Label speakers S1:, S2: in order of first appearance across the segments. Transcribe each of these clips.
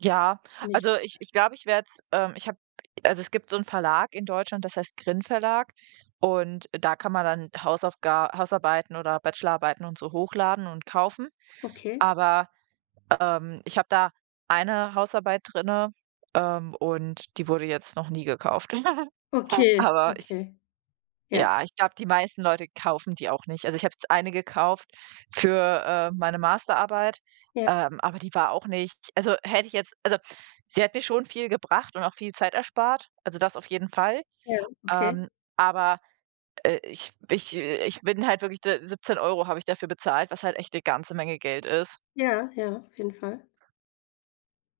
S1: Ja,
S2: Nicht
S1: also ich ich glaube, werde es ähm, ich habe also es gibt so 'n Verlag in Deutschland, das heißt GRIN Verlag und da kann man dann Hausaufga Hausarbeiten oder Bachelorarbeiten und so hochladen und kaufen.
S2: Okay.
S1: Aber, ähm, ich habe da eine Hausarbeit drinne, ähm, und die wurde jetzt noch nie gekauft.
S2: Okay,
S1: Aber ich
S2: okay, ja.
S1: ja ich glaube, die meisten Leute kaufen die auch nicht. Also, ich habe jetzt eine gekauft für, ähm, meine Masterarbeit,
S2: Ja.
S1: ähm, aber die war auch nicht also hätte ich jetzt also sie hat mir schon viel gebracht und auch viel Zeit erspart also das auf jeden Fall.
S2: Okay, okay.
S1: Ähm, aber, äh, ich ich äh, ich bin halt wirklich de 17 € habe ich dafür bezahlt, was halt echt 'ne ganze Menge Geld ist.
S2: Ja, ja, auf jeden Fall.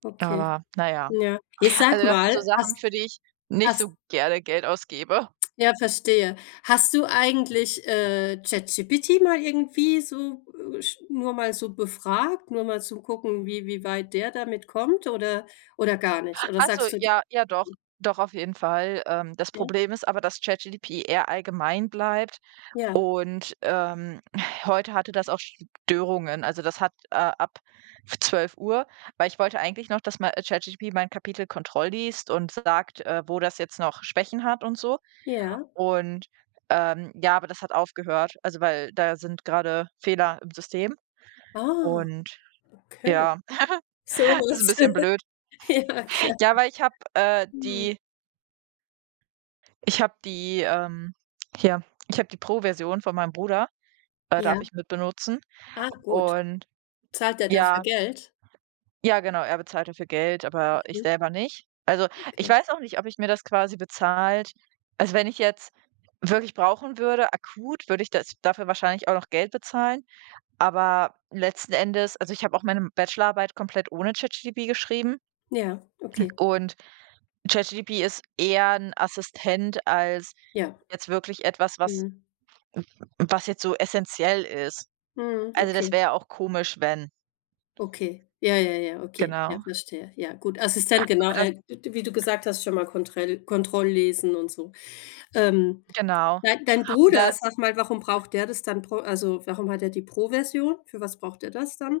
S2: Okay,
S1: Aber na ja.
S2: ja. Ey, sag
S1: Also das sind so
S2: mal,
S1: Sachen, für
S2: hast
S1: die ich nicht
S2: hast
S1: so gerne Geld ausgebe.
S2: Ja, verstehe. Hast du eigentlich, äh, ChatGPT mal irgendwie so, äh, sch nur mal so befragt, nur mal zum gucken, wie wie weit der damit kommt oder oder gar nicht? Oder
S1: Ach so,
S2: sagst du d
S1: ja, ja doch,
S2: [unintelligible]
S1: doch auf jeden Fall. Ähm, das
S2: Ja.
S1: Problem ist aber, dass ChatGPT eher allgemein bleibt
S2: Ja.
S1: und, ähm, heute hatte das auch Störungen. Also das hat, äh, ab 12:00 weil ich wollte eigentlich noch, dass mei äh, ChatGPT mein Kapitel kontrollliest und sagt, äh, wo das jetzt noch Schwächen hat und so.
S2: Ja.
S1: Und, ähm, ja, aber das hat aufgehört, also weil da sind grade Fehler im System
S2: Ah,
S1: und
S2: okay.
S1: ja, ist 'n
S2: Sowas.
S1: bisschen blöd.
S2: Ja, klar.
S1: Ja, weil ich habe, äh,
S2: Mhm.
S1: die Ich hab die, ähm hier, ich habe die Pro Version von meinem Bruder äh, darf
S2: Ja.
S1: ich mitbenutzen
S2: Ah, gut.
S1: und
S2: Zahlt er dafür
S1: ja
S2: Geld?
S1: Ja genau, er bezahlt dafür Geld, aber ich
S2: Mhm.
S1: selber nicht. Also, ich
S2: Okay.
S1: weiß auch nicht, ob ich mir das quasi bezahlt also wenn ich jetzt wirklich brauchen würde, akut, würde ich das dafür wahrscheinlich auch noch Geld bezahlen, aber letzten Endes also ich habe auch meine m Bachelorarbeit komplett ohne ChatGPT geschrieben
S2: Ja, okay.
S1: und ChatGPT ist eher 'n Assistent als
S2: Ja.
S1: jetzt wirklich etwas, was
S2: Mhm.
S1: m was jetzt so essentiell ist.
S2: Mhm.
S1: Also das
S2: Okay.
S1: wäre ja auch komisch, wenn
S2: Okay. Ja, ja, ja, okay. Ja,
S1: Genau.
S2: verstehe. Ja, gut. Assistent, genau.
S1: Aber das
S2: Äh, d wie du gesagt hast, schon mal Kontrell Kontrolllesen und so. Ähm,
S1: Genau.
S2: dei dein
S1: Und da
S2: Bruder, sag mal, warum braucht der das dann? Brau also warum hat er die Pro-Version? Für was braucht er das dann?